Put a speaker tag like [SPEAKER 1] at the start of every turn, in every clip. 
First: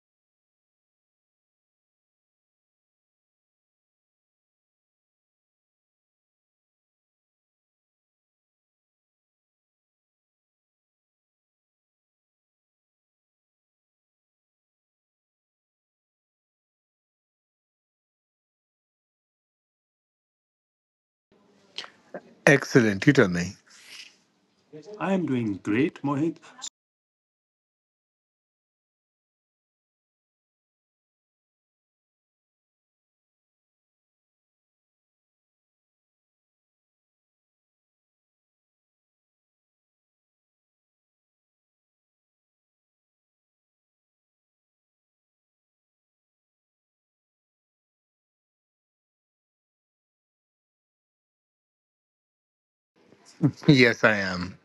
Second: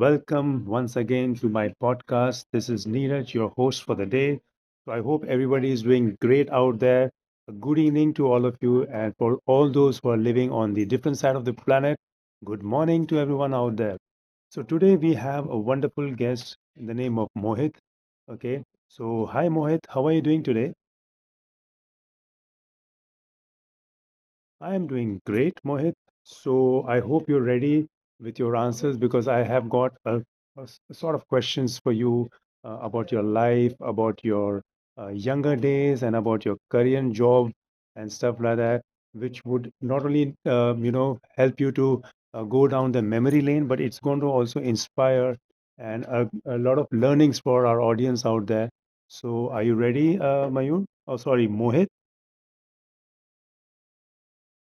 [SPEAKER 1] welcome once again to my podcast. This is Neeraj, your host for the day. So, I hope everybody is doing great out there. A good evening to all of you, and for all those who are living on the different side of the planet, good morning to everyone out there. So, today we have a wonderful guest in the name of Mohit. Okay, so hi, Mohit, how are you doing today?
[SPEAKER 2] Excellent. You tell me.
[SPEAKER 1] I am
[SPEAKER 2] I
[SPEAKER 1] doing
[SPEAKER 2] am doing
[SPEAKER 1] great, Mohit.
[SPEAKER 2] great, Mohit.
[SPEAKER 1] So I hope you're ready with your answers because I have got a sort of questions for you about your life, about your younger days, and about your career and job and stuff like that, which would not only help you to go down the memory lane, but it's going to also inspire and a lot of learnings for our audience out there. So are you ready, Mayur? Oh, sorry, Mohit.
[SPEAKER 2] Yes, I am.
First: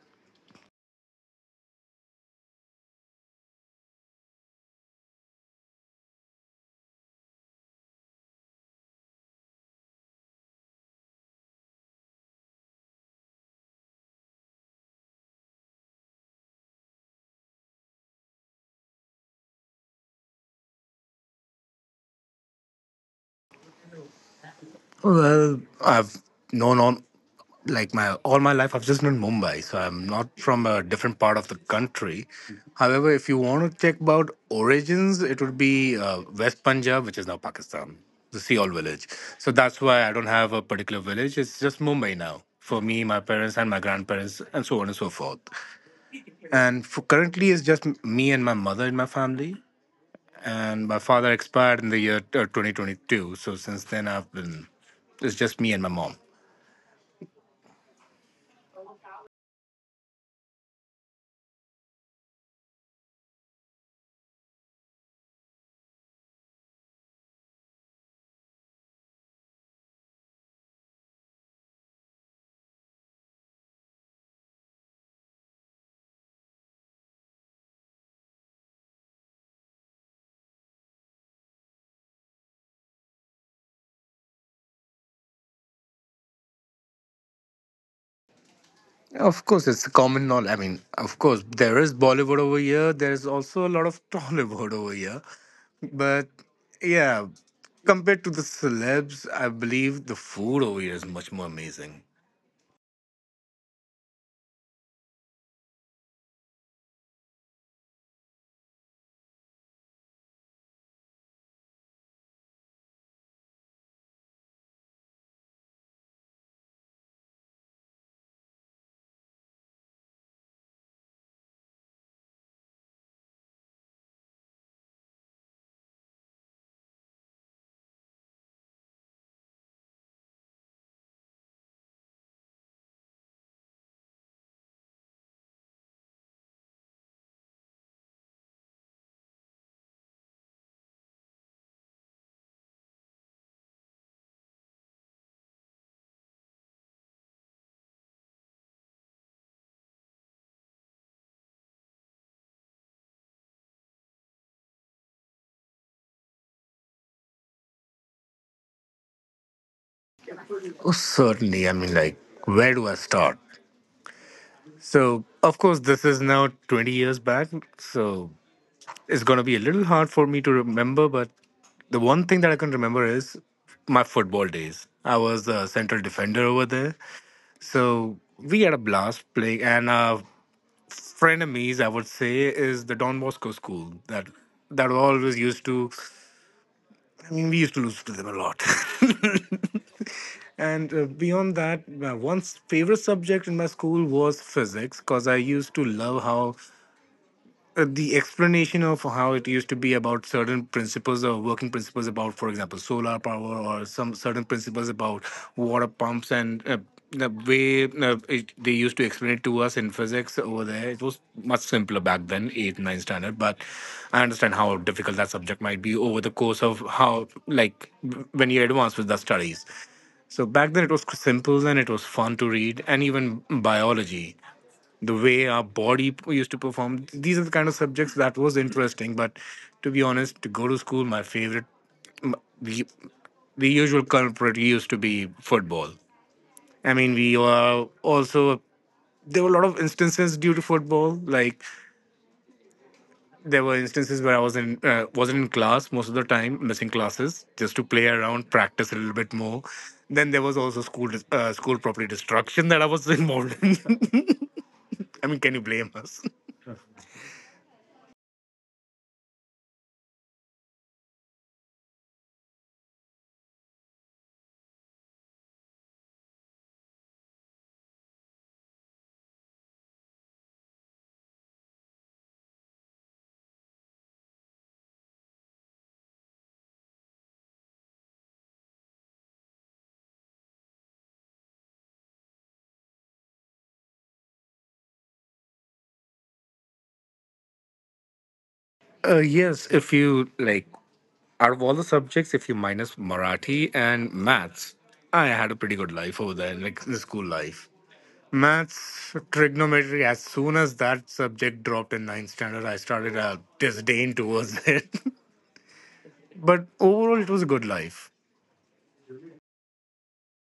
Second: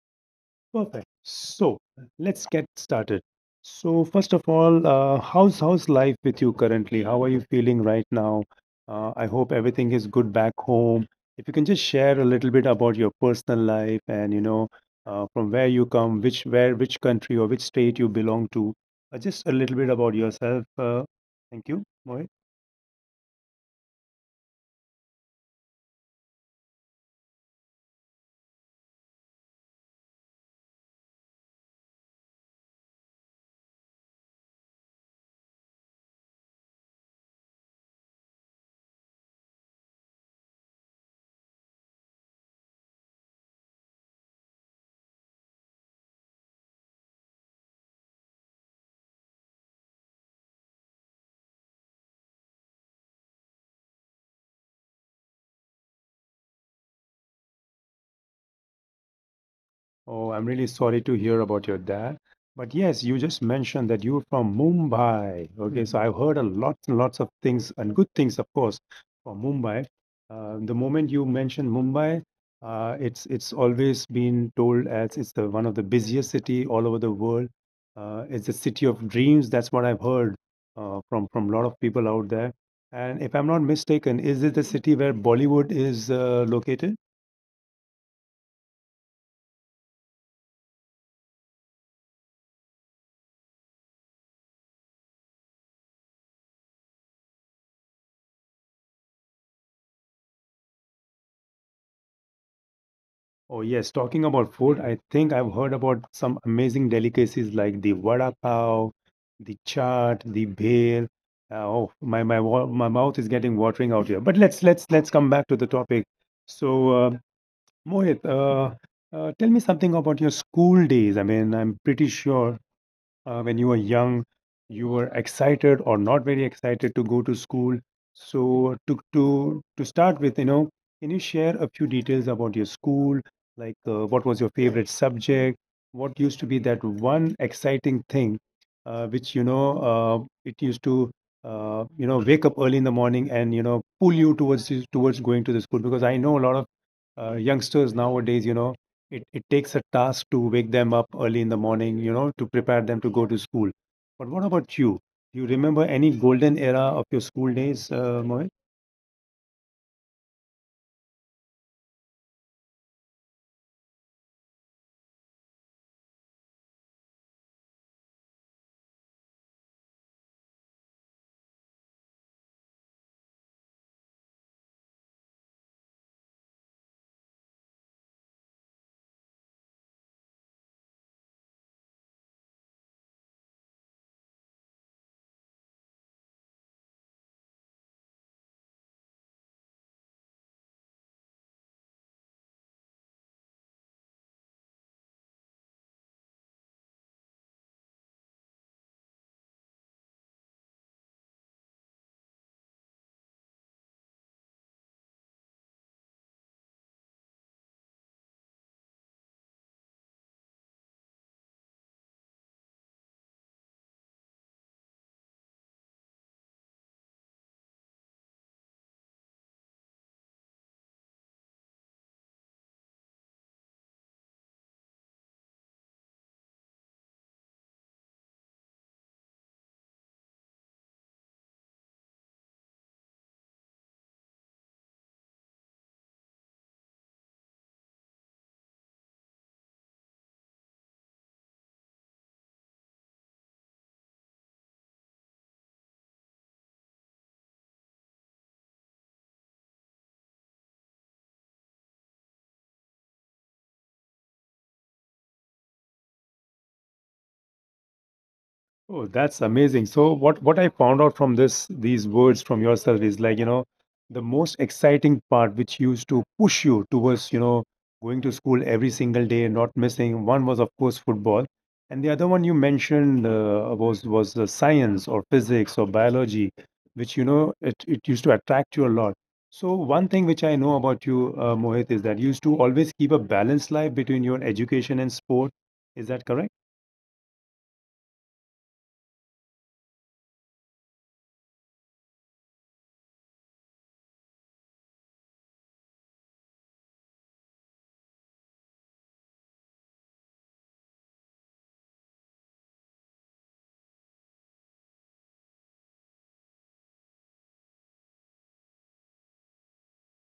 [SPEAKER 1] Perfect. So let's get started. So first of all, how's life with you currently? How are you feeling right now? I hope everything is good back home. If you can just share a little bit about your personal life and from where you come, which country or which state you belong to, just a little bit about yourself. Thank you, Mohit.
[SPEAKER 2] Well, I've known on like my all my life. I've just known Mumbai, so I'm not from a different part of the country. However, if you want to check about origins, it would be West Punjab, which is now Pakistan, the Seol village. So that's why I don't have a particular village. It's just Mumbai now for me, my parents, and my grandparents, and so on and so forth. And for currently, it's just me and my mother in my family. And my father expired in the year 2022. So since then, I've been it's just me and my mom.
[SPEAKER 1] Oh, I'm really sorry to hear about your dad. But yes, you just mentioned that you're from Mumbai. Okay, so I've heard a lot and lots of things and good things, of course, from Mumbai. The moment you mention Mumbai, it's always been told as it's the one of the busiest city all over the world. It's the city of dreams. That's what I've heard from a lot of people out there. And if I'm not mistaken, is it the city where Bollywood is located?
[SPEAKER 2] Of course, it's a common knowledge. I mean, of course there is Bollywood over here, there is also a lot of Tollywood over here. But yeah, compared to the celebs, I believe the food over here is much more amazing.
[SPEAKER 1] Oh, yes. Talking about food, I think I've heard about some amazing delicacies like the vada pav, the chaat, the bhel. My mouth is getting watering out here. But let's come back to the topic. So, Mohit, tell me something about your school days. I mean, I'm pretty sure when you were young, you were excited or not very excited to go to school. So to start with, you know, can you share a few details about your school? Like, what was your favorite subject? What used to be that one exciting thing, which you know, uh, it used to you know wake up early in the morning and you know pull you towards going to the school? Because I know a lot of youngsters nowadays, you know it takes a task to wake them up early in the morning, you know, to prepare them to go to school. But what about you? Do you remember any golden era of your school days, Mohit?
[SPEAKER 2] Oh, certainly. I mean, like, where do I start? So of course, this is now 20 years back, so it's going to be a little hard for me to remember, but the one thing that I can remember is my football days. I was a central defender over there. So we had a blast playing. And a friend of me's, I would say, is the Don Bosco school that always used to, I mean, we used to lose to them a lot. And beyond that, my one favorite subject in my school was physics because I used to love how the explanation of how it used to be about certain principles or working principles about, for example, solar power, or some certain principles about water pumps. And the way they used to explain it to us in physics over there, it was much simpler back then, eighth, ninth standard. But I understand how difficult that subject might be over the course of how, like, when you advance with the studies. So back then it was simple and it was fun to read, and even biology the way our body used to perform. These are the kind of subjects that was interesting. But to be honest, to go to school, my favorite, m- the, the usual culprit used to be football. I mean, we were also there were a lot of instances due to football. Like, there were instances where I wasn't in class most of the time, missing classes just to play around, practice a little bit more. Then there was also school property destruction that I was involved in. I mean, can you blame us?
[SPEAKER 1] Oh, that's amazing. So what I found out from this these words from yourself is like, you know, the most exciting part which used to push you towards, you know, going to school every single day and not missing. One was of course football, and the other one you mentioned was the science or physics or biology, which you know it used to attract you a lot. So one thing which I know about you, Mohit, is that you used to always keep a balanced life between your education and sport. Is that correct?
[SPEAKER 2] Yes, if you like, out of all the subjects, if you minus Marathi and maths, I had a pretty good life over there, like the school life. Maths, trigonometry, as soon as that subject dropped in ninth standard, I started a disdain towards it. But overall, it was a good life.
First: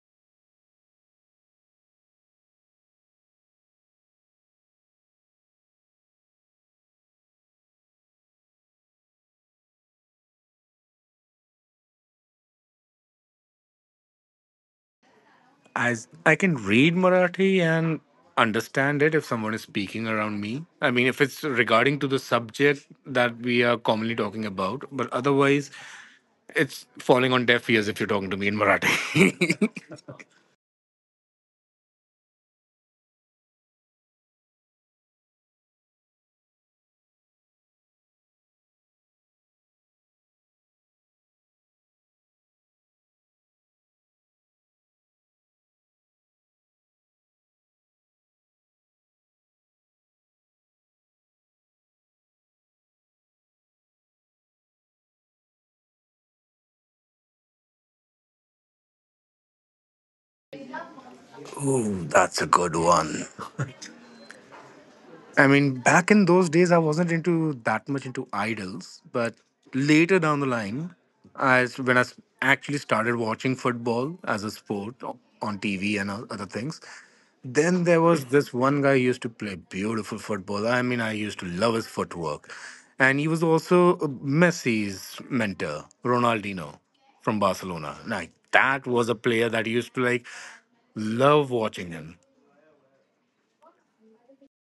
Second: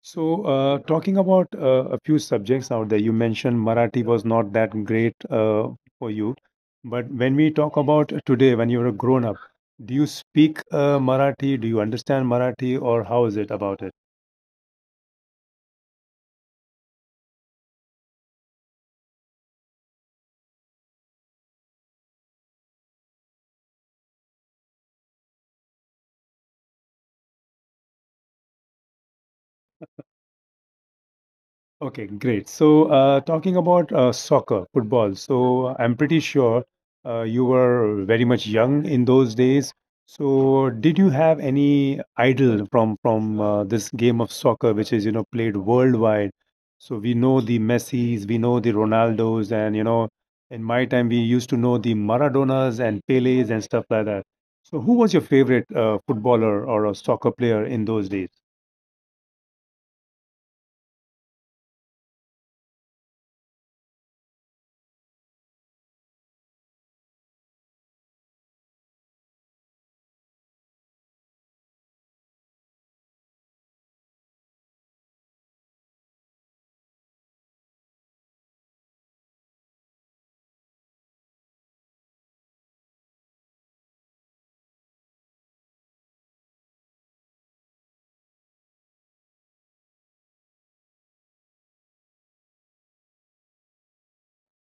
[SPEAKER 1] So, talking about a few subjects out there, you mentioned Marathi was not that great for you. But when we talk about today, when you're a grown up, do you speak Marathi? Do you understand Marathi, or how is it about it?
[SPEAKER 2] As I can read Marathi and understand it if someone is speaking around me. I mean, if it's regarding to the subject that we are commonly talking about, but otherwise, it's falling on deaf ears if you're talking to me in Marathi.
[SPEAKER 1] Okay, great. So, talking about soccer, football. So, I'm pretty sure you were very much young in those days. So, did you have any idol from this game of soccer, which is you know played worldwide? So we know the Messis, we know the Ronaldos, and you know, in my time we used to know the Maradonas and Pelés and stuff like that. So, who was your favorite footballer or a soccer player in those days?
[SPEAKER 2] Ooh, that's a good one. I mean, back in those days, I wasn't into that much into idols, but later down the line, I when I s- actually started watching football as a sport on TV and other things. Then there was this one guy who used to play beautiful football. I mean, I used to love his footwork, and he was also Messi's mentor, Ronaldinho from Barcelona. Like, that was a player that used to, like, love watching him.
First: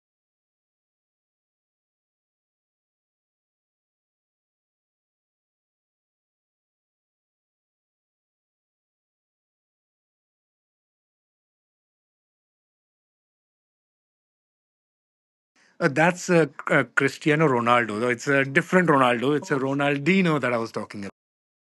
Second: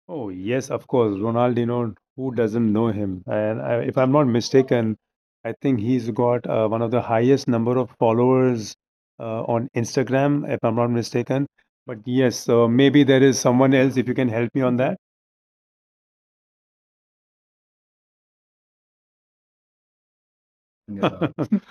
[SPEAKER 1] Oh, yes, of course. Ronaldinho, who doesn't know him? And I, if I'm not mistaken, I think he's got one of the highest number of followers on Instagram, if I'm not mistaken. But yes, so maybe there is someone else if you can help me on
[SPEAKER 2] That's Cristiano Ronaldo, though. It's a different Ronaldo. It's a Ronaldinho that I was talking about.
[SPEAKER 1] that.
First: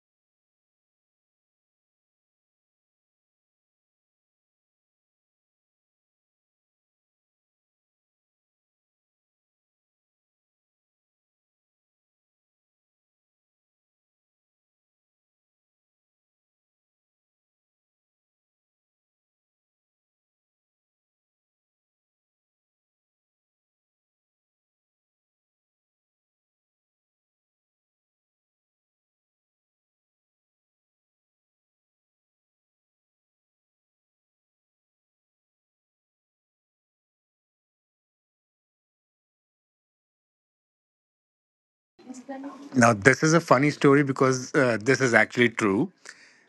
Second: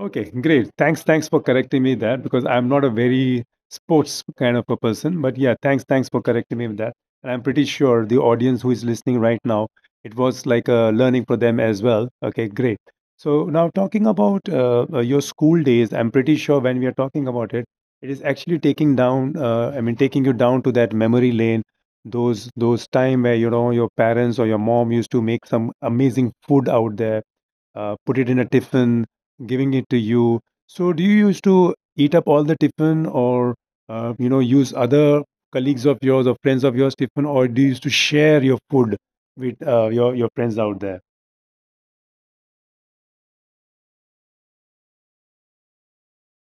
[SPEAKER 1] Okay, great. Thanks for correcting me there because I'm not a very sports kind of a person. But yeah, thanks for correcting me with that. And I'm pretty sure the audience who is listening right now, it was like a learning for them as well. Okay, great. So now talking about your school days, I'm pretty sure when we are talking about it, it is actually taking down. I mean, taking you down to that memory lane, those time where you know your parents or your mom used to make some amazing food out there put it in a tiffin, giving it to you. So, do you used to eat up all the tiffin, or you know, use other colleagues of yours or friends of yours tiffin, or do you used to share your food with your friends out there?
[SPEAKER 2] Now, this is a funny story because this is actually true.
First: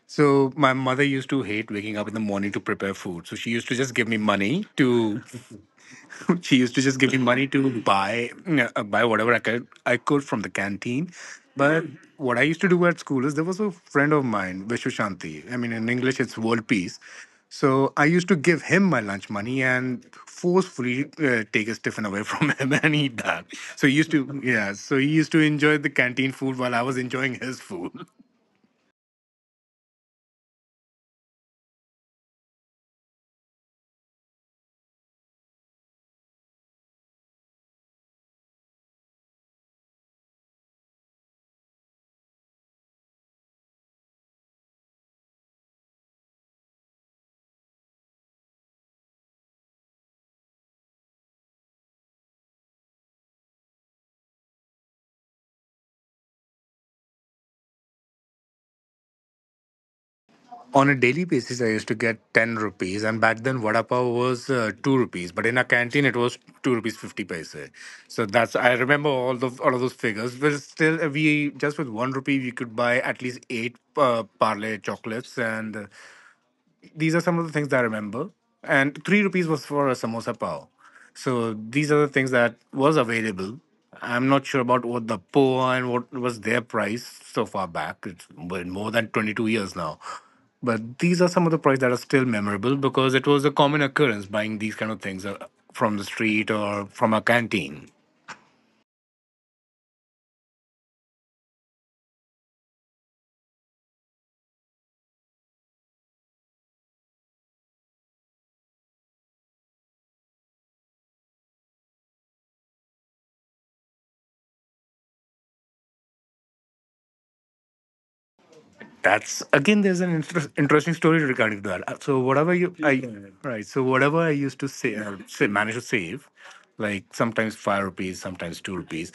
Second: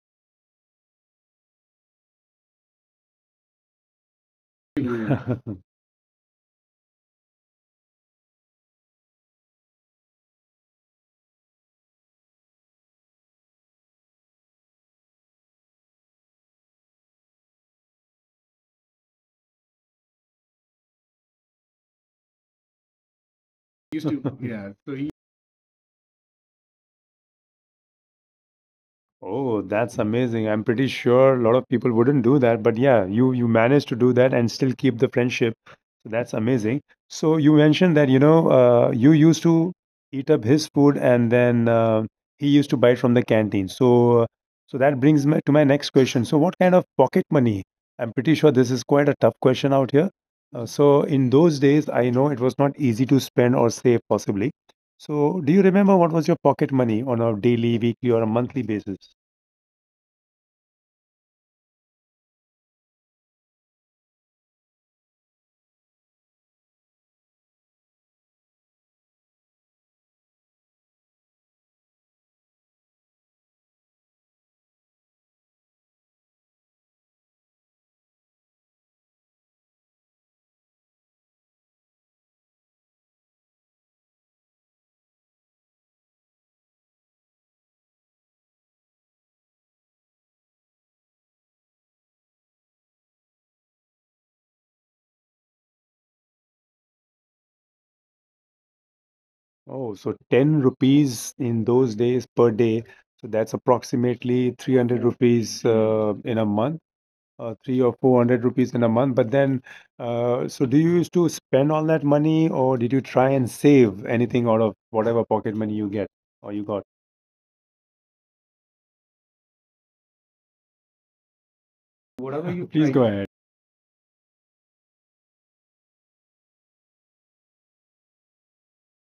[SPEAKER 2] So, my mother used to hate waking up in the morning to prepare food. So, she used to just give me money to she used to just give me money to buy whatever I could from the canteen. But what I used to do at school is there was a friend of mine, Vishwa Shanti. I mean, in English, it's world peace. So I used to give him my lunch money and forcefully take his tiffin away from him and eat that. So he
[SPEAKER 1] Used
[SPEAKER 2] used
[SPEAKER 1] to,
[SPEAKER 2] to,
[SPEAKER 1] yeah.
[SPEAKER 2] yeah.
[SPEAKER 1] So
[SPEAKER 2] So
[SPEAKER 1] he
[SPEAKER 2] he used to enjoy the canteen food while I was enjoying his food.
[SPEAKER 1] oh, that's amazing. I'm pretty sure a lot of people wouldn't do that, but yeah, you managed to do that and still keep the friendship. So that's amazing. So you mentioned that, you know, you used to eat up his food and then he used to buy from the canteen. So uh, so that brings me to my next question. So what kind of pocket money? I'm pretty sure this is quite a tough question out here. So in those days, I know it was not easy to spend or save possibly. So do you remember what was your pocket money on a daily, weekly, or a monthly basis?
[SPEAKER 2] On a daily basis, I used to get 10 rupees, and back then vada pav was 2 rupees, but in a canteen it was 2 rupees 50 paise. So that's, I remember all of those figures. But still, we just with 1 rupee we could buy at least 8 parlay chocolates. And these are some of the things that I remember. And 3 rupees was for a samosa pao. So these are the things that was available. I'm not sure about what the poa and what was their price so far back. It's been more than 22 years now. But these are some of the prices that are still memorable because it was a common occurrence buying these kind of things from the street or from a canteen.
[SPEAKER 1] Oh, so 10 rupees in those days per day. So that's approximately 300 rupees in a month, three or 400 rupees in a month. But then, so do you used to spend all that money or did you try and save anything out of whatever pocket money you get or you got?
[SPEAKER 2] That's again. There's an interesting story regarding that. So
[SPEAKER 1] Whatever
[SPEAKER 2] whatever
[SPEAKER 1] you
[SPEAKER 2] you, please,
[SPEAKER 1] please try,
[SPEAKER 2] I,
[SPEAKER 1] go
[SPEAKER 2] go
[SPEAKER 1] ahead.
[SPEAKER 2] ahead. Right. So whatever I used to say manage to save, like sometimes 5 rupees, sometimes 2 rupees.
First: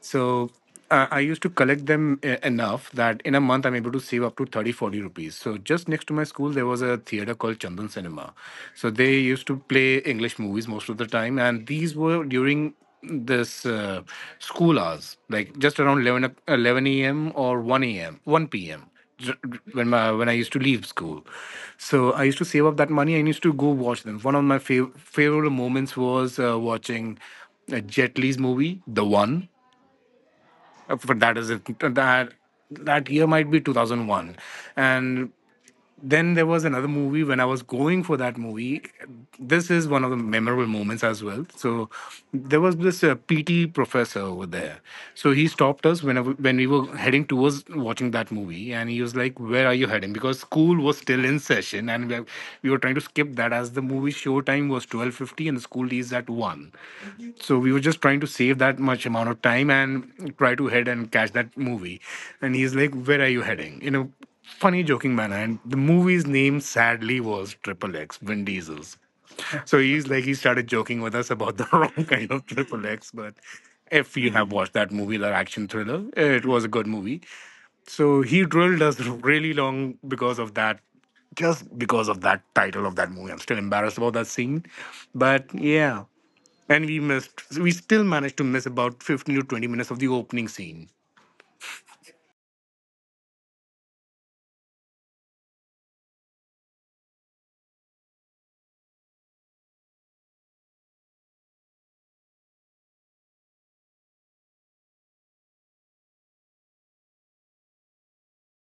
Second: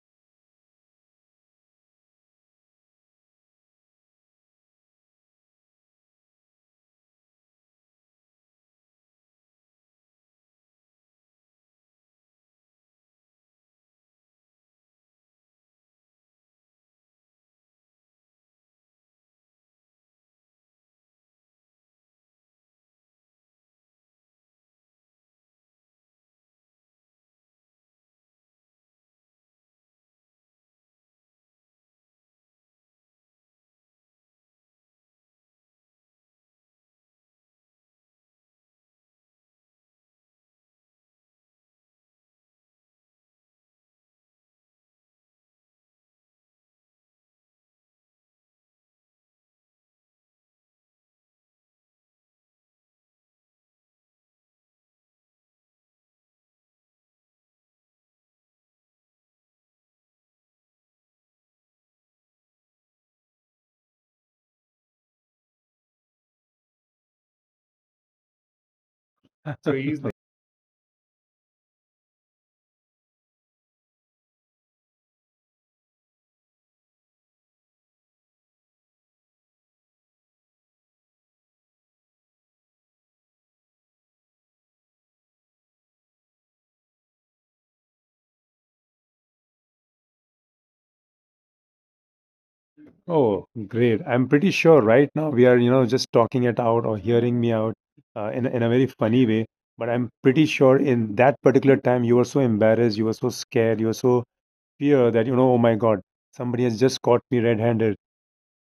[SPEAKER 2] So I used to collect them enough that in a month I'm able to save up to 30, 40 rupees. So just next to my school there was a theater called Chandan Cinema. So they used to play English movies most of the time, and these were during this school hours, like just around 11, a.m. or 1 a.m., 1 p.m. when when I used to leave school. So I used to save up that money and used to go watch them. One of my favorite moments was watching Jet Li's movie, The One. But that is it. That year might be 2001. And then there was another movie when I was going for that movie. This is one of the memorable moments as well. So there was this PT professor over there. So he stopped us whenever when we were heading towards watching that movie, and he was like, "Where are you heading?" Because school was still in session, and we were trying to skip that as the movie show time was 12:50 and the school is at one. So we were just trying to save that much amount of time and try to head and catch that movie. And he's like, "Where are you heading?" You know, funny joking manner. And the movie's name sadly was Triple X, Vin Diesel's.
[SPEAKER 1] So
[SPEAKER 2] So
[SPEAKER 1] he's
[SPEAKER 2] he's like, he started joking with us about the wrong kind of Triple X. But if you have watched that movie, that action thriller, it was a good movie. So he drilled us really long because of that, just because of that title of that movie. I'm still embarrassed about that scene, but yeah. And we still managed to miss about 15 to 20 minutes of the opening scene.
[SPEAKER 1] oh, great. I'm pretty sure right now we are, you know, just talking it out or hearing me out in a very funny way. But I'm pretty sure in that particular time you were so embarrassed, you were so scared, you were so fear that, you know, oh my God, somebody has just caught me red-handed.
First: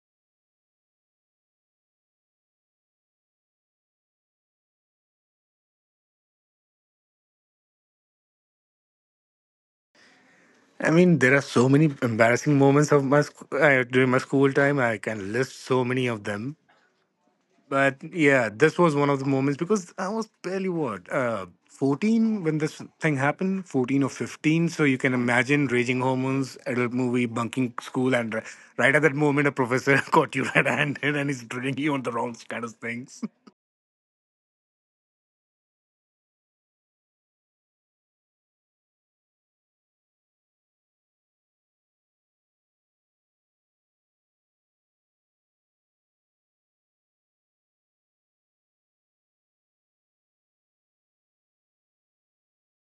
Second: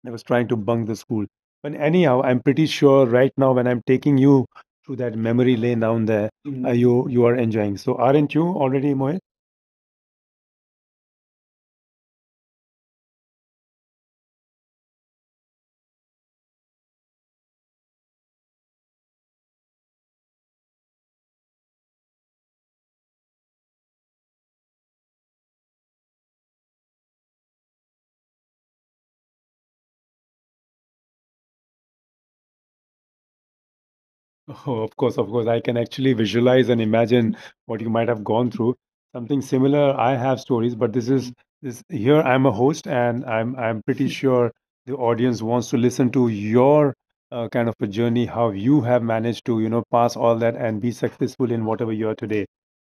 [SPEAKER 1] I was trying to bunk the school. But anyhow, I'm pretty sure right now when I'm taking you through that memory lane down there, mm, you are enjoying. So aren't you already, Mohit?
[SPEAKER 2] I mean, there are so many embarrassing moments during my school time. I can list so many of them, but yeah, this was one of the moments because I was barely, what 14 when this thing happened, 14 or 15. So you can imagine raging hormones, adult movie, bunking school, and right at that moment, a professor caught you red-handed and he's drilling you on the wrong kind of things.
[SPEAKER 1] Oh, of course, of course. I can actually visualize and imagine what you might have gone through. Something similar, I have stories, but this here I'm a host and I'm pretty sure the audience wants to listen to your kind of a journey, how you have managed to, you know, pass all that and be successful in whatever you are today.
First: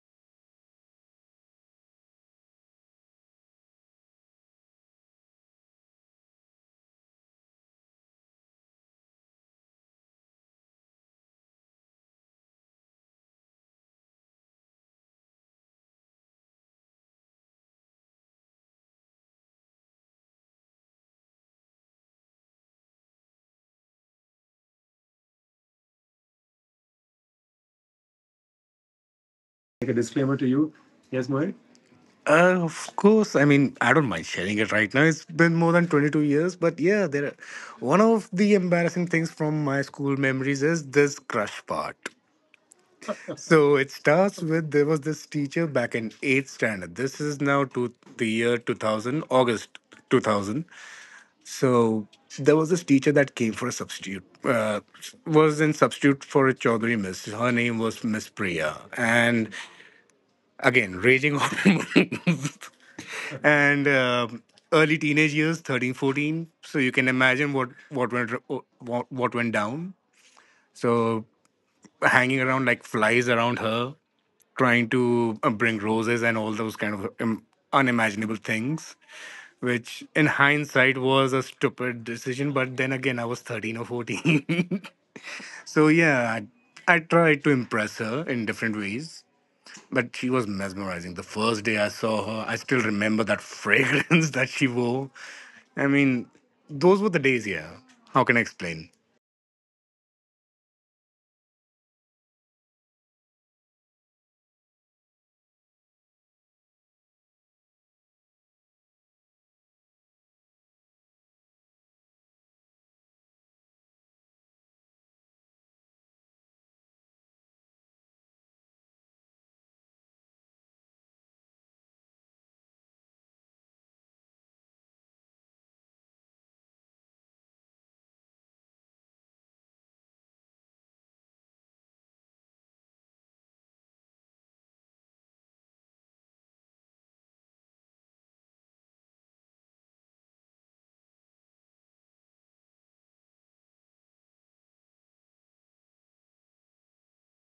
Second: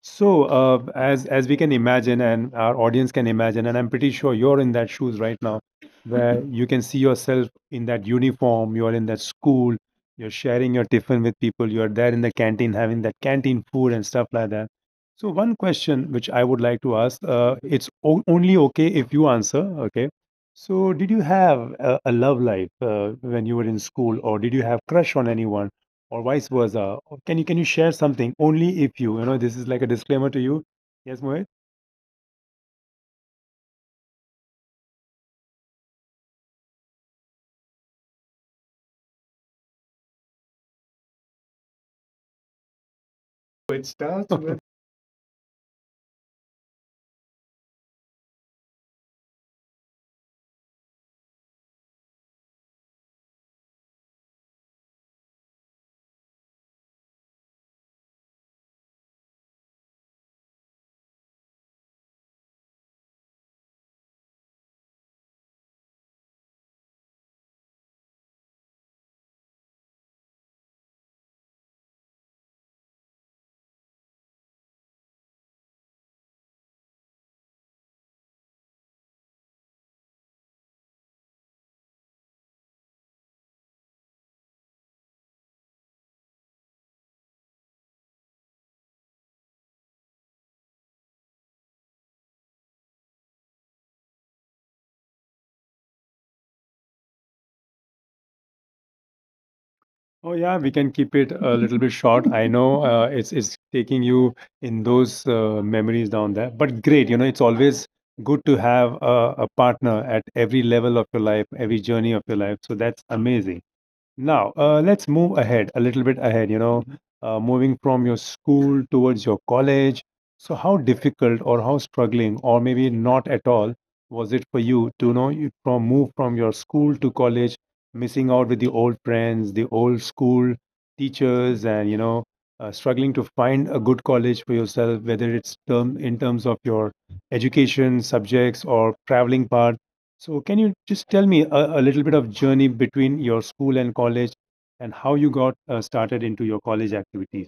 [SPEAKER 1] So, as we can imagine, and our audience can imagine, and I'm pretty sure you're in that shoes right now, where you can see yourself in that uniform, you're in that school, you're sharing your tiffin with people, you're there in the canteen having that canteen food and stuff like that. So, one question which I would like to ask, it's o only okay if you answer, okay? So, did you have a love life when you were in school, or did you have crush on anyone? Or vice versa? Or can you share something only if you you know this is like a
[SPEAKER 2] Like a
[SPEAKER 1] disclaimer
[SPEAKER 2] disclaimer
[SPEAKER 1] to
[SPEAKER 2] to
[SPEAKER 1] you?
[SPEAKER 2] you,
[SPEAKER 1] Yes,
[SPEAKER 2] yes,
[SPEAKER 1] Mohit.
[SPEAKER 2] Mohit. Of course. I mean, I don't mind sharing it right now. It's been more than 22 years, but yeah, one of the embarrassing things from my school memories is this crush part. So
[SPEAKER 1] It
[SPEAKER 2] it
[SPEAKER 1] starts
[SPEAKER 2] starts
[SPEAKER 1] with
[SPEAKER 2] with there was this teacher back in 8th standard. This is now to the year 2000, August 2000. So there was this teacher that came for a substitute, was in substitute for a Chaudhary miss. Her name was Miss Priya. And again, raging hormones and early teenage years, 13, 14. So you can imagine what went down. So hanging around like flies around her, trying to bring roses and all those kind of unimaginable things, which in hindsight was a stupid decision. But then again, I was 13 or 14. So yeah, I tried to impress her in different ways. But she was mesmerizing. The first day I saw her, I still remember that fragrance that she wore. I mean, those were the days, yeah. How can I explain?
[SPEAKER 1] oh yeah, we can keep it a little bit short. I know it's taking you in those memories down there, but great. You know, it's always good to have a partner at every level of your life, every journey of your life. So that's amazing. Now, let's move ahead a little bit ahead, you know, moving from your school towards your college. So, how difficult or how struggling, or maybe not at all, was it for you to you know you from move from your school to college, missing out with the old friends, the old school teachers, and struggling to find a good college for yourself, whether it's term in terms of your education subjects or traveling part. So can you just tell me a little bit of journey between your school and college and how you got started into your college activities?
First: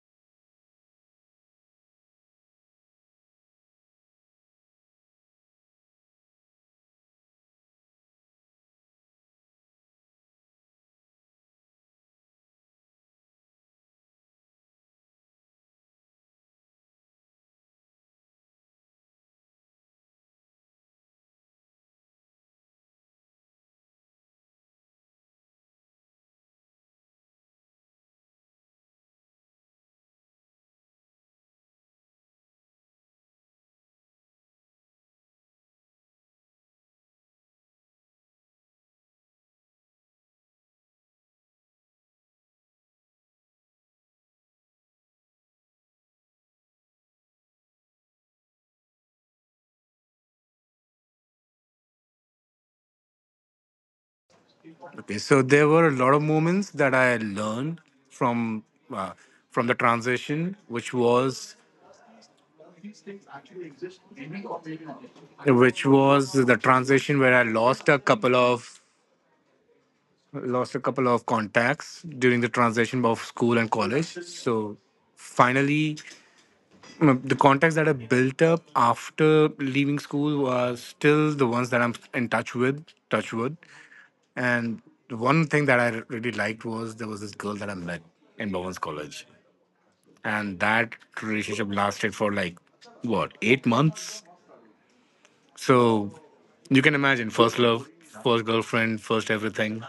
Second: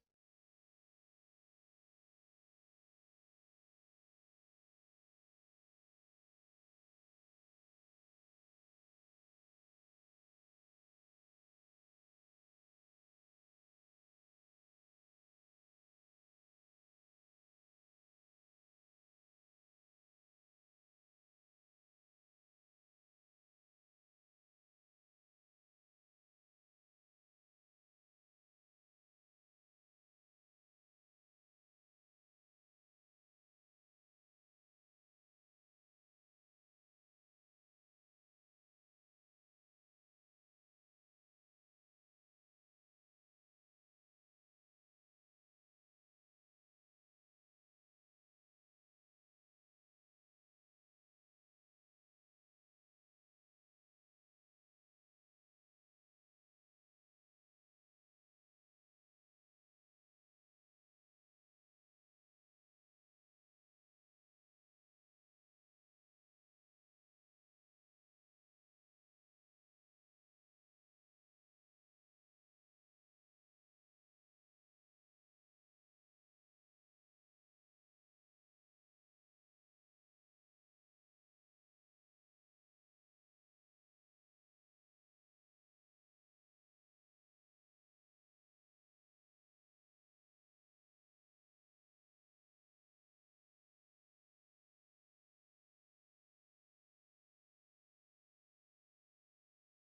[SPEAKER 2] Okay, so there were a lot of moments that I learned from uh, from the transition, which was the transition where I lost a couple of contacts during the transition of school and college. So finally, the contacts that I built up after leaving school are still the ones that I'm in touch with, touch wood. And the one thing that I really liked was there was this girl that I met in Bowen's college. And that relationship lasted for like, what, 8 months? So you can imagine first love, first girlfriend, first everything.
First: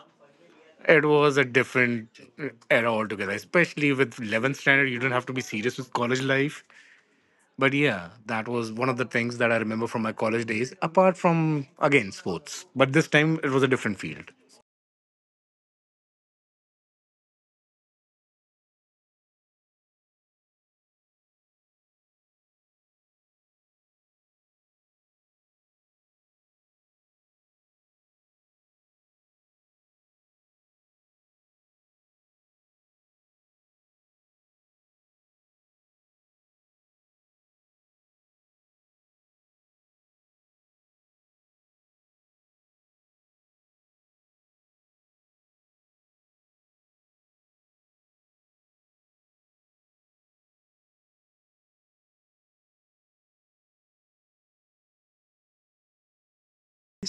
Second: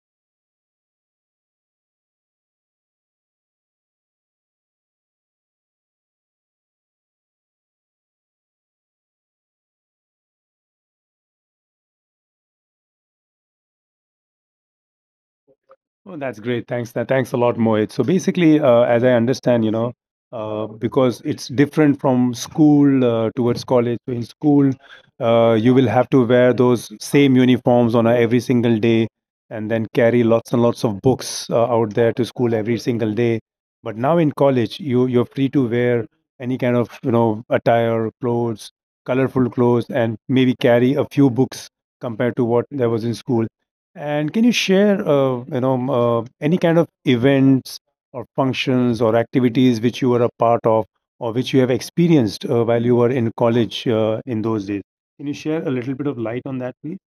[SPEAKER 2] It was a different era altogether, especially with 11th standard. You don't have to be serious with college life. But yeah, that was one of the things that I remember from my college days, apart from, again, sports. But this time it was a different field.
[SPEAKER 1] Oh, that's great. Thanks. Thanks a lot, Mohit. So basically, as I understand, you know, because it's different from school towards college. So in school, you will have to wear those same uniforms on a, every single day, and then carry lots and lots of books out there to school every single day. But now in college, you're free to wear any kind of attire, clothes, colorful clothes, and maybe carry a few books compared to what there was in school. And can you share, you know, any kind of events or functions or activities which you were a part of or which you have experienced while you were in college in those days? Can you share a little bit of light on that, please?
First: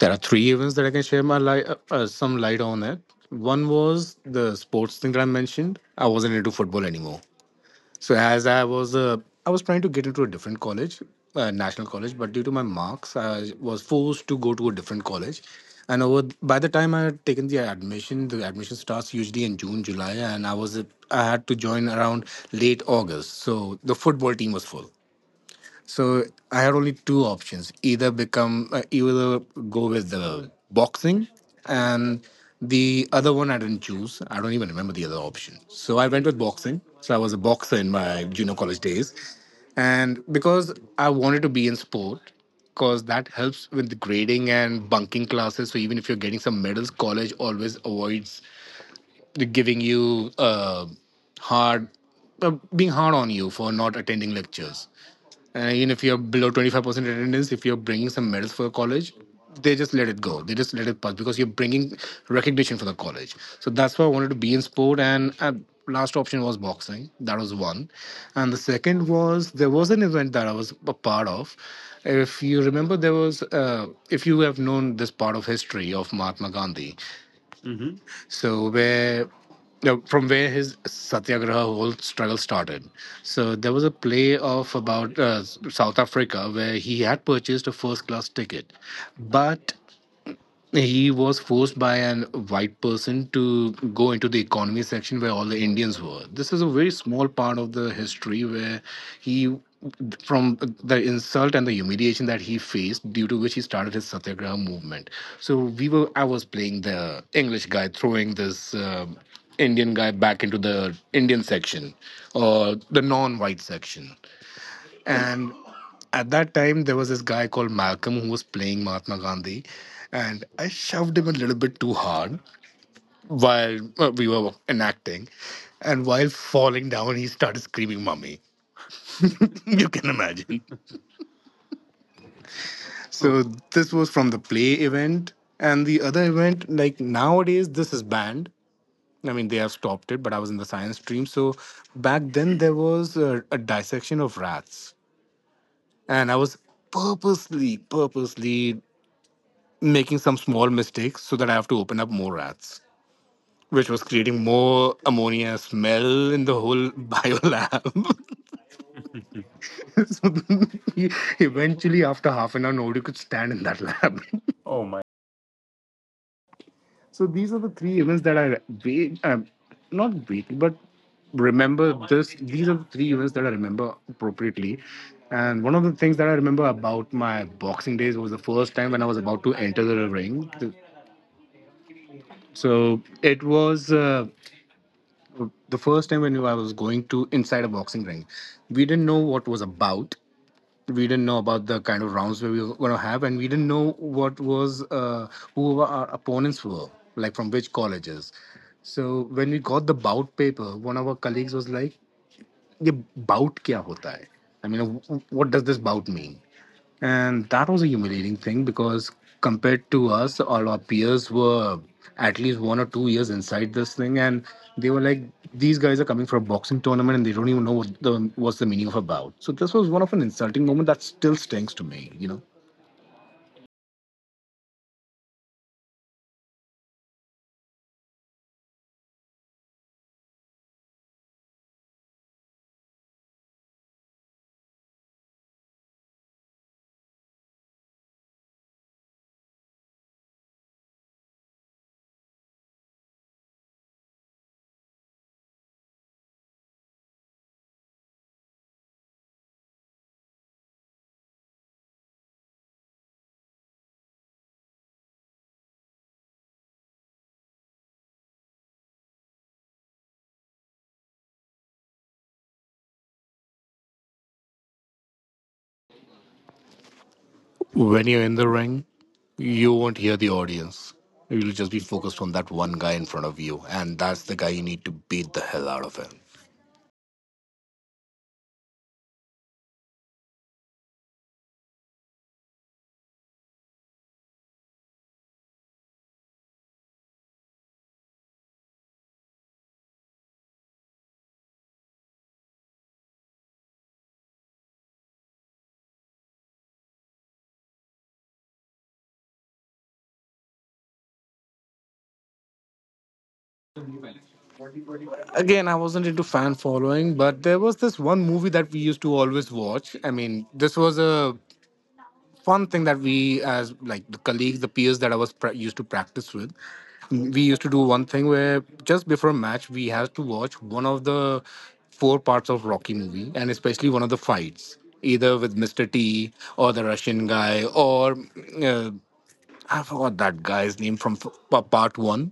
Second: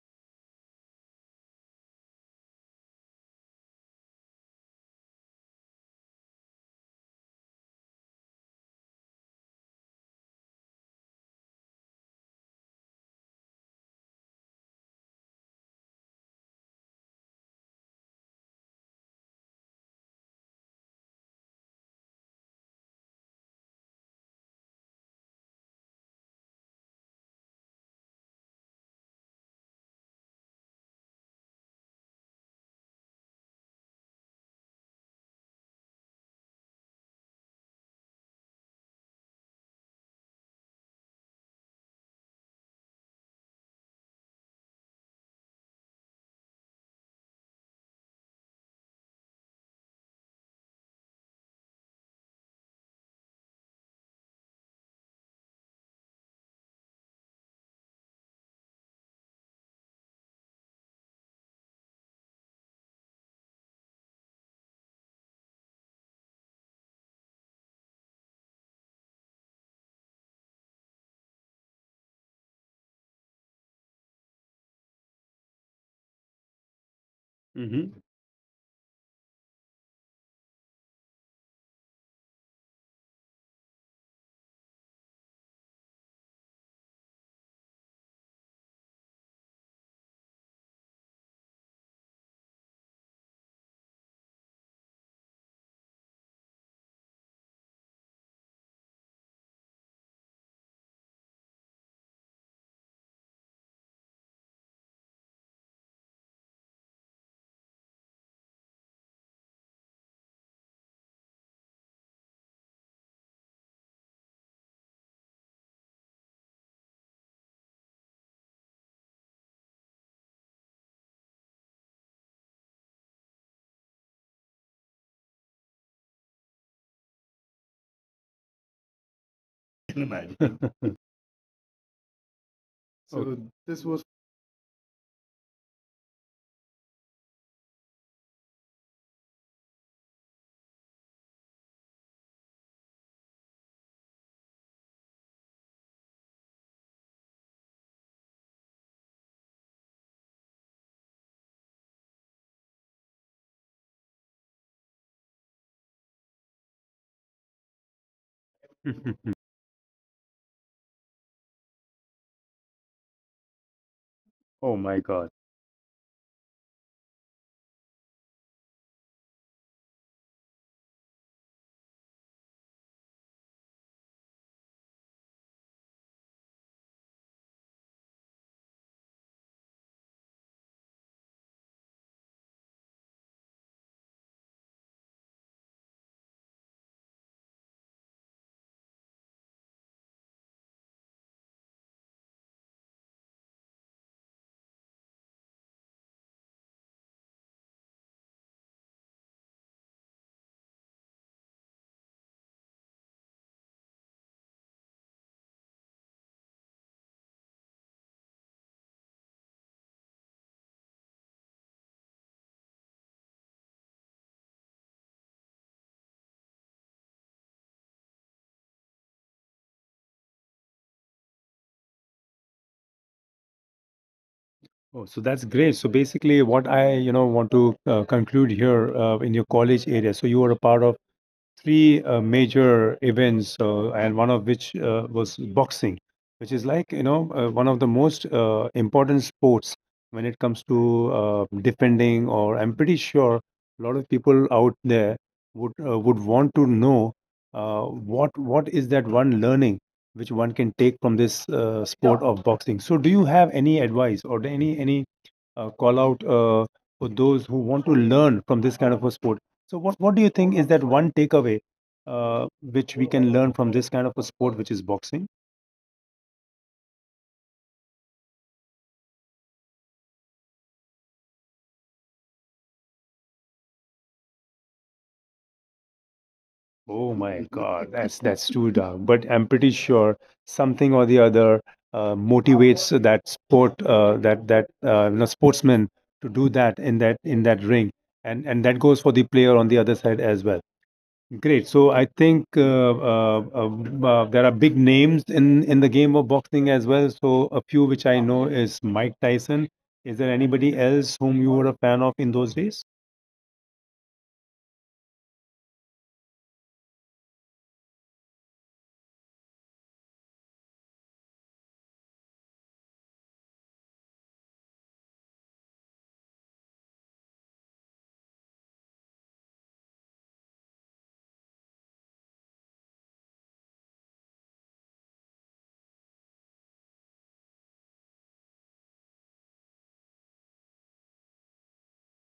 [SPEAKER 2] There are three events that I can share some light on it. One was the sports thing that I mentioned. I wasn't into football anymore. So I was trying to get into a different college, national college, but due to my marks, I was forced to go to a different college. And over by the time I had taken the admission starts usually in June, July, and I had to join around late August. So the football team was full. So I had only two options: either go with the boxing, and the other one I didn't choose. I don't even remember the other option. So I went with boxing. So I was a boxer in my junior college days, and because I wanted to be in sport, because that helps with the grading and bunking classes. So even if you're getting some medals, college always avoids giving you hard, being hard on you for not attending lectures. And even if you're below 25% attendance, if you're bringing some medals for your college, they just let it go. They just let it pass because you're bringing recognition for the college. So that's why I wanted to be in sport. And last option was boxing. That was one. And the second was there was an event that I was a part of. If you remember, if you have known this part of history of Mahatma Gandhi,
[SPEAKER 1] Mm-hmm.
[SPEAKER 2] so where no, from where his Satyagraha whole struggle started. So there was a play of about South Africa where he had purchased a first class ticket, but he was forced by an white person to go into the economy section where all the Indians were. This is a very small part of the history where he, from the insult and the humiliation that he faced, due to which he started his Satyagraha movement. So I was playing the English guy throwing this Indian guy back into the Indian section or the non-white section. And at that time, there was this guy called Malcolm who was playing Mahatma Gandhi. And I shoved him a little bit too hard while we were enacting. And while falling down, he started screaming, Mummy. You
[SPEAKER 1] Can
[SPEAKER 2] can
[SPEAKER 1] imagine.
[SPEAKER 2] imagine.
[SPEAKER 1] So
[SPEAKER 2] So
[SPEAKER 1] this
[SPEAKER 2] this
[SPEAKER 1] was
[SPEAKER 2] was from the play event. And the other event, like nowadays, this is banned. I mean, they have stopped it, but I was in the science stream. So back then, there was a dissection of rats. And I was purposely, purposely making some small mistakes so that I have to open up more rats, which was creating more ammonia smell in the whole biolab. so he- eventually, after half an hour, nobody could stand in that lab.
[SPEAKER 1] Oh
[SPEAKER 2] Oh
[SPEAKER 1] my
[SPEAKER 2] my.
[SPEAKER 1] God.
[SPEAKER 2] So these are the three events that I wait, not wait, but remember this. These are the three events that I remember appropriately. And one of the things that I remember about my boxing days was the first time when I was about to enter the ring. So it was. The first time when I was going to inside a boxing ring, we didn't know what was about. We didn't know about the kind of rounds where we were going to have, and we didn't know what was who our opponents were, like from which colleges. So when we got the bout paper, one of our colleagues was like, ये bout क्या होता है I mean what does this bout mean. And that was a humiliating thing because compared to us, all our peers were at least 1 or 2 years inside this thing, and they were like, these guys are coming for a boxing tournament and they don't even know what's the meaning of a bout. So this was one of an insulting moment that still stings to me.
[SPEAKER 1] Oh, so that's great. So basically, what I, you know, want to conclude here in your college area. So you were a part of three major events, and one of which was boxing, which is like one of the most important sports when it comes to defending. Or I'm pretty sure a lot of people out there would want to know what is that one learning which one can take from this Yeah. sport of boxing. So, do you have any advice or any call out for those who want to learn from this kind of a sport. So, what do you think is that one takeaway which we can learn from this kind of a sport, which is boxing?
[SPEAKER 2] When you're in the ring, you won't hear the audience. You'll just be focused on that one guy in front of you, and that's the guy you need to beat the hell out of him.
[SPEAKER 1] Oh my God, that's too dark. But I'm pretty sure something or the other motivates that sport, that that you know, sportsman to do that in that ring, and that goes for the player on the other side as well. Great. So I think there are big names in the game of boxing as well. So a few which I know is Mike Tyson. Is there anybody else whom you were a fan of in those days?
[SPEAKER 2] Again, I wasn't into fan following, but there was this one movie that we used to always watch. I mean, this was a fun thing that we, as like the colleagues, the peers that used to practice with. We used to do one thing where just before a match we had to watch one of the four parts of Rocky movie, and especially one of the fights either with Mr. T or the Russian guy, or uh, I forgot that guy's name from part one,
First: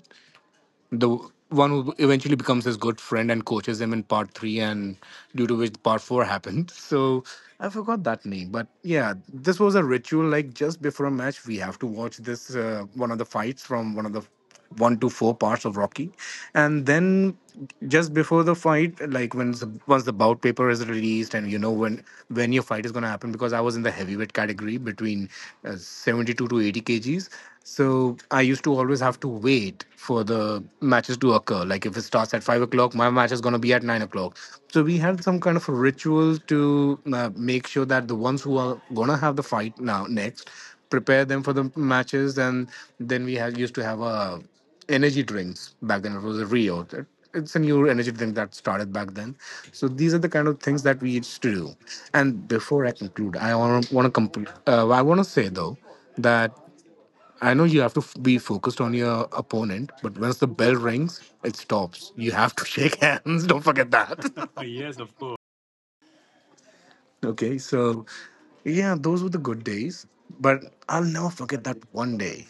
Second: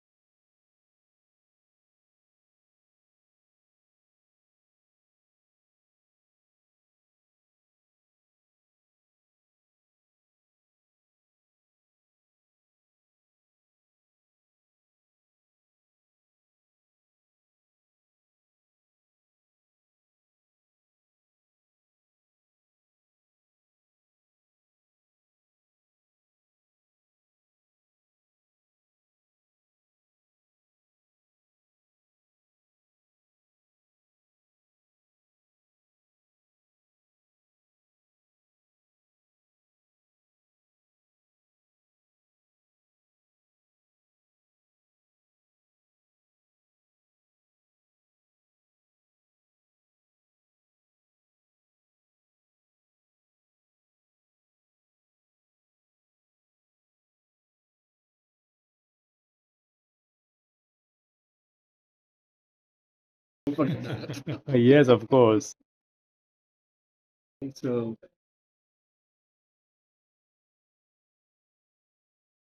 [SPEAKER 2] the one who eventually becomes his good friend and coaches him in part three, and due to which part four happened. So I forgot that name, but yeah, this was a ritual. Like just before a match, we have to watch this one of the fights from one to four parts of Rocky, and then just before the fight, like once the bout paper is released, and you know when your fight is gonna happen. Because I was in the heavyweight category between 72 to 80 kgs, so I used to always have to wait for the matches to occur. Like if it starts at 5 o'clock, my match is going to be at 9 o'clock. So we had some kind of a ritual to make sure that the ones who are going to have the fight now next prepare them for the matches, and then we had used to have a energy drinks back then. It was a Rio. It's a new energy drink that started back then. So these are the kind of things that we used to do. And before I conclude, I want to say though that I know you have to be focused on your opponent, but once the bell rings, it stops. You have to shake hands. Don't forget that.
[SPEAKER 1] Yes,
[SPEAKER 2] Yes,
[SPEAKER 1] of
[SPEAKER 2] of course.
[SPEAKER 1] course.
[SPEAKER 2] Okay,
[SPEAKER 1] So
[SPEAKER 2] so yeah, those were the good days, but I'll never forget that one day.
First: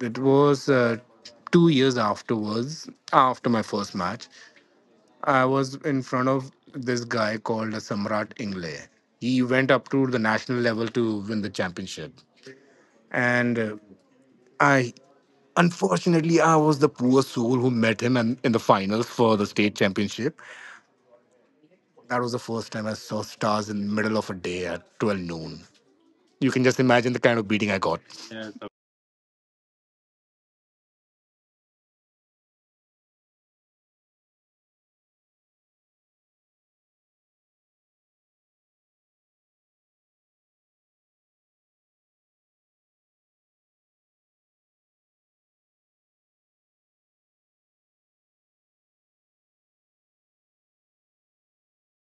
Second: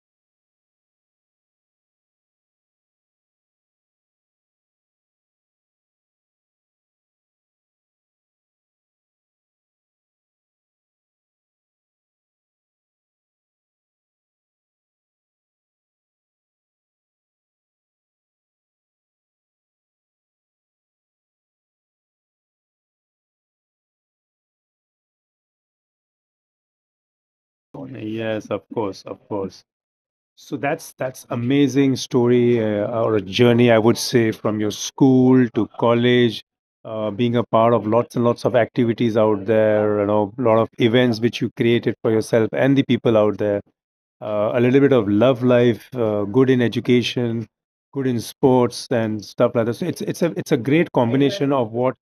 [SPEAKER 2] It was 2 years afterwards, after my first match. I was in front of this guy called Samrat Ingle. He went up to the national level to win the championship, and I unfortunately, I was the poor soul who met him and in the finals for the state championship. That was the first time I saw stars in the middle of a day at 12 noon. You can just imagine the kind of beating I got.
[SPEAKER 1] Yes, of course, of course. So that's amazing story or a journey, I would say, from your school to college, being a part of lots and lots of activities out there. You know, a lot of events which you created for yourself and the people out there. A little bit of love life, good in education, good in sports and stuff like that. So it's it's a great combination of what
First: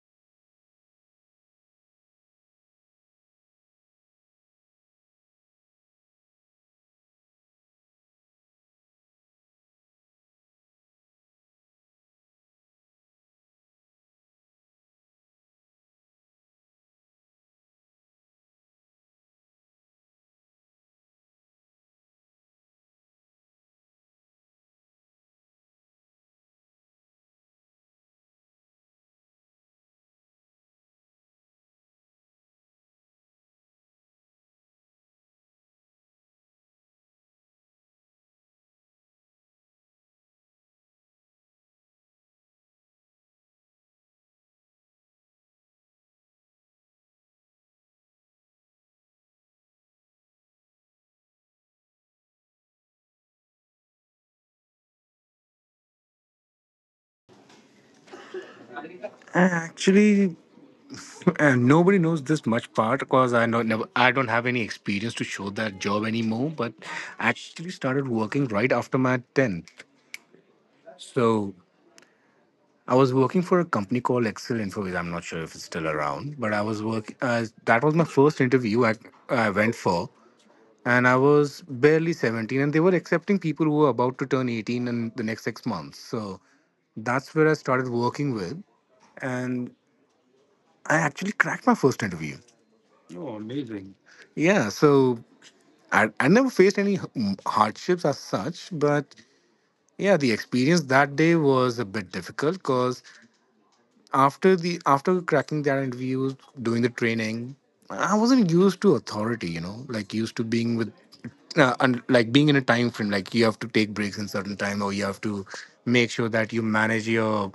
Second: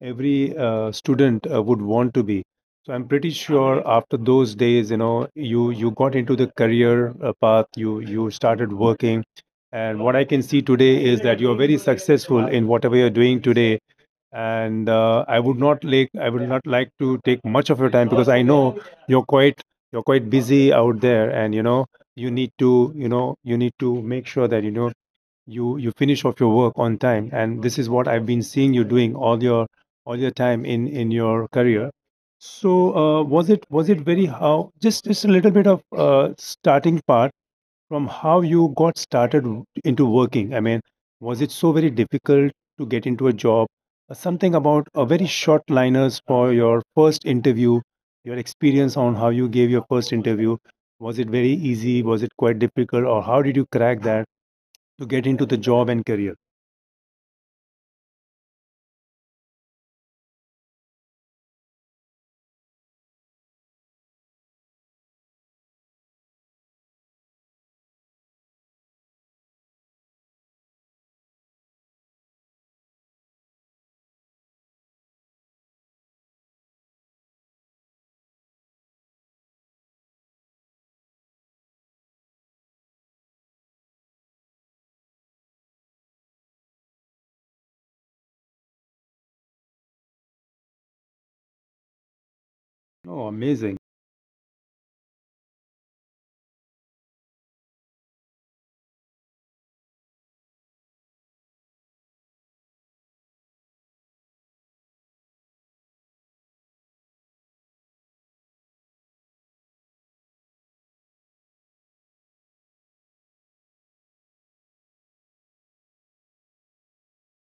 [SPEAKER 1] every student would want to be. So I'm pretty sure after those days, you know, you got into the career path, you started working, and what I can see today is that you're very successful in whatever you're doing today. And I would not like to take much of your time because I know you're quite you're quite busy out there, and you need to make sure that you finish off your work on time, and this is what I've been seeing you doing all your time in your career. So was it very how just a little bit of starting part from how you got started into working. I mean, was it so very difficult to get into a job? Something about a very short liners for your first interview, your experience on how you gave your first interview. Was it very easy, was it quite difficult, or how did you crack that to get into the job and career?
[SPEAKER 2] Actually, nobody knows this much part because I know never, I don't have any experience to show that job anymore. But I actually started working right after my tenth. So I was working for a company called Excel Info. I'm not sure if it's still around, but I was work. That was my first interview I went for, and I was barely 17, and they were accepting people who were about to turn 18 in the next 6 months. So that's where I started working with, and I actually cracked my first interview.
[SPEAKER 1] Oh,
[SPEAKER 2] Oh,
[SPEAKER 1] amazing.
[SPEAKER 2] amazing. Yeah, so I never faced any hardships as such, but yeah, the experience that day was a bit difficult because after cracking that interviews, doing the training, I wasn't used to authority. You know, like used to being with, and like being in a time frame. Like you have to take breaks in certain time, or you have to make sure that you manage your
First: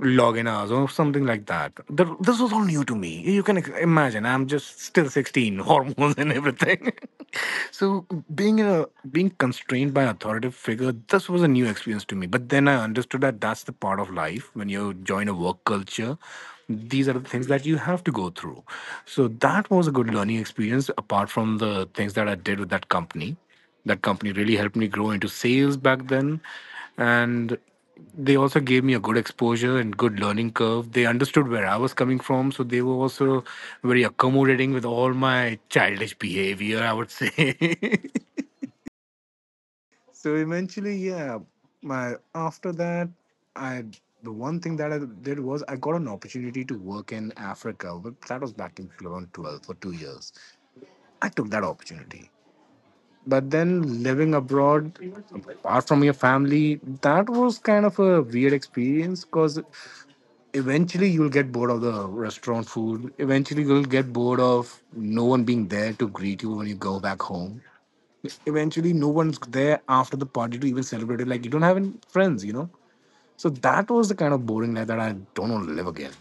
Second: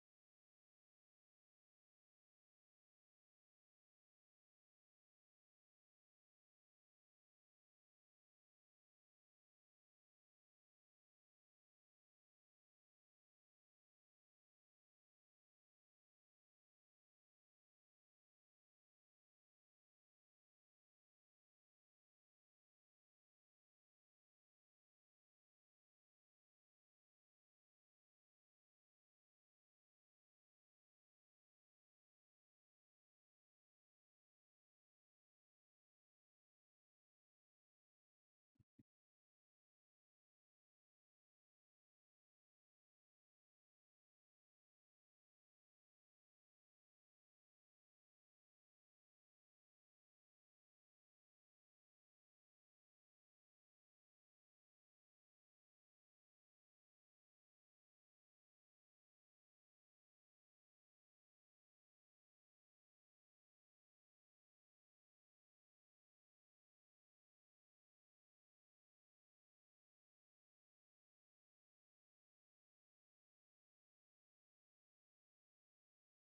[SPEAKER 2] login hours or something like that. This was all new to me. You can imagine. I'm just still 16, hormones and everything. So being in a being constrained by authoritative figure, this was a new experience to me. But then I understood that that's the part of life when you join a work culture. These are the things that you have to go through. So that was a good learning experience apart from the things that I did with that company. That company really helped me grow into sales back then. And they also gave me a good exposure and good learning curve. They understood where I was coming from, so they were also very accommodating with all my childish behavior, I would say. So eventually, yeah, my after that, I the one thing that I did was I got an opportunity to work in Africa, but that was back in 2012 for 2 years. I took that opportunity. But then living abroad, apart from your family, that was kind of a weird experience because eventually you'll get bored of the restaurant food. Eventually you'll get bored of no one being there to greet you when you go back home. Eventually no one's there after the party to even celebrate it. Like you don't have any friends. So that was the kind of boring life that I don't want to live again.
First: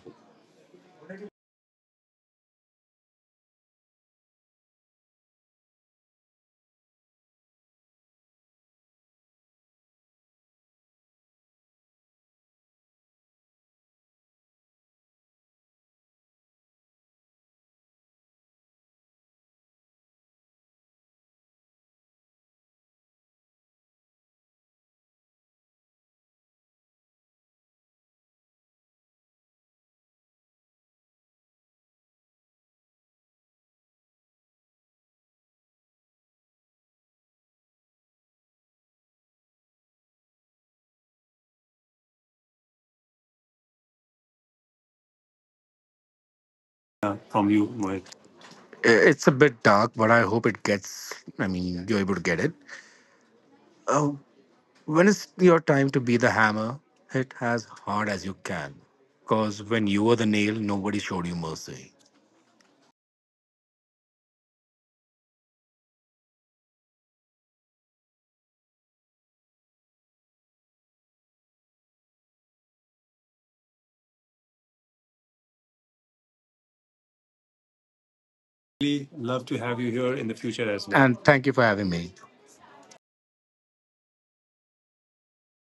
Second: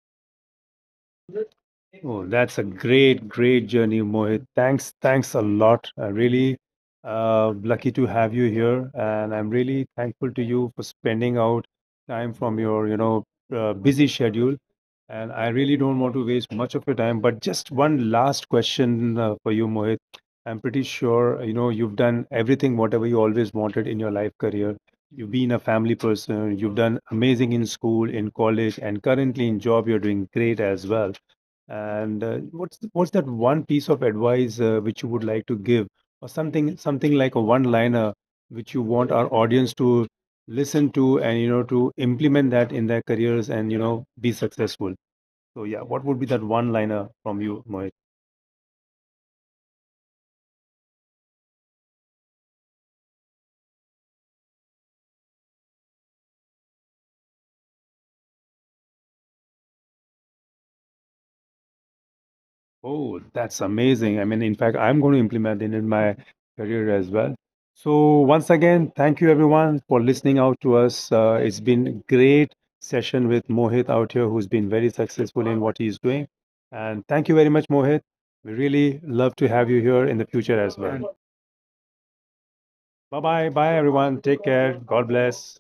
[SPEAKER 1] Oh, that's a great, great journey, Mohit. Thanks, thanks a lot. I really lucky to have you here, and I'm really thankful to you for spending out time from your, you know, busy schedule. And I really don't want to waste much of your time, but just one last question for you, Mohit. I'm pretty sure, you know, you've done everything, whatever you always wanted in your life career. You've been a family person, you've done amazing in school, in college, and currently in job, you're doing great as well. And what's that one piece of advice which you would like to give, or something like a one-liner which you want our audience to listen to and to implement that in their careers and be successful. So yeah, what would be that one-liner
[SPEAKER 2] Yeah,
[SPEAKER 1] from
[SPEAKER 2] from you,
[SPEAKER 1] you, Mohit?
[SPEAKER 2] Mohit. It's a bit dark, but I hope it gets. I mean, you're able to get it. Uh, when is your time to be the hammer? Hit as hard as you can, because when you were the nail, nobody showed you mercy.
[SPEAKER 1] Oh, that's amazing. I mean, in fact, I'm going to implement it in my career as well. So, once again, thank you everyone for listening out to us. It's been a great session with Mohit out here, who's been very successful in what he's doing. And thank you very much, Mohit. We really
[SPEAKER 2] Really
[SPEAKER 1] love
[SPEAKER 2] love
[SPEAKER 1] to
[SPEAKER 2] to
[SPEAKER 1] have
[SPEAKER 2] have
[SPEAKER 1] you
[SPEAKER 2] you
[SPEAKER 1] here
[SPEAKER 2] here
[SPEAKER 1] in
[SPEAKER 2] in
[SPEAKER 1] the
[SPEAKER 2] the
[SPEAKER 1] future
[SPEAKER 2] future
[SPEAKER 1] as
[SPEAKER 2] as well.
[SPEAKER 1] well.
[SPEAKER 2] And thank you for having me.
[SPEAKER 1] Bye bye. Bye, everyone. Take care. God bless.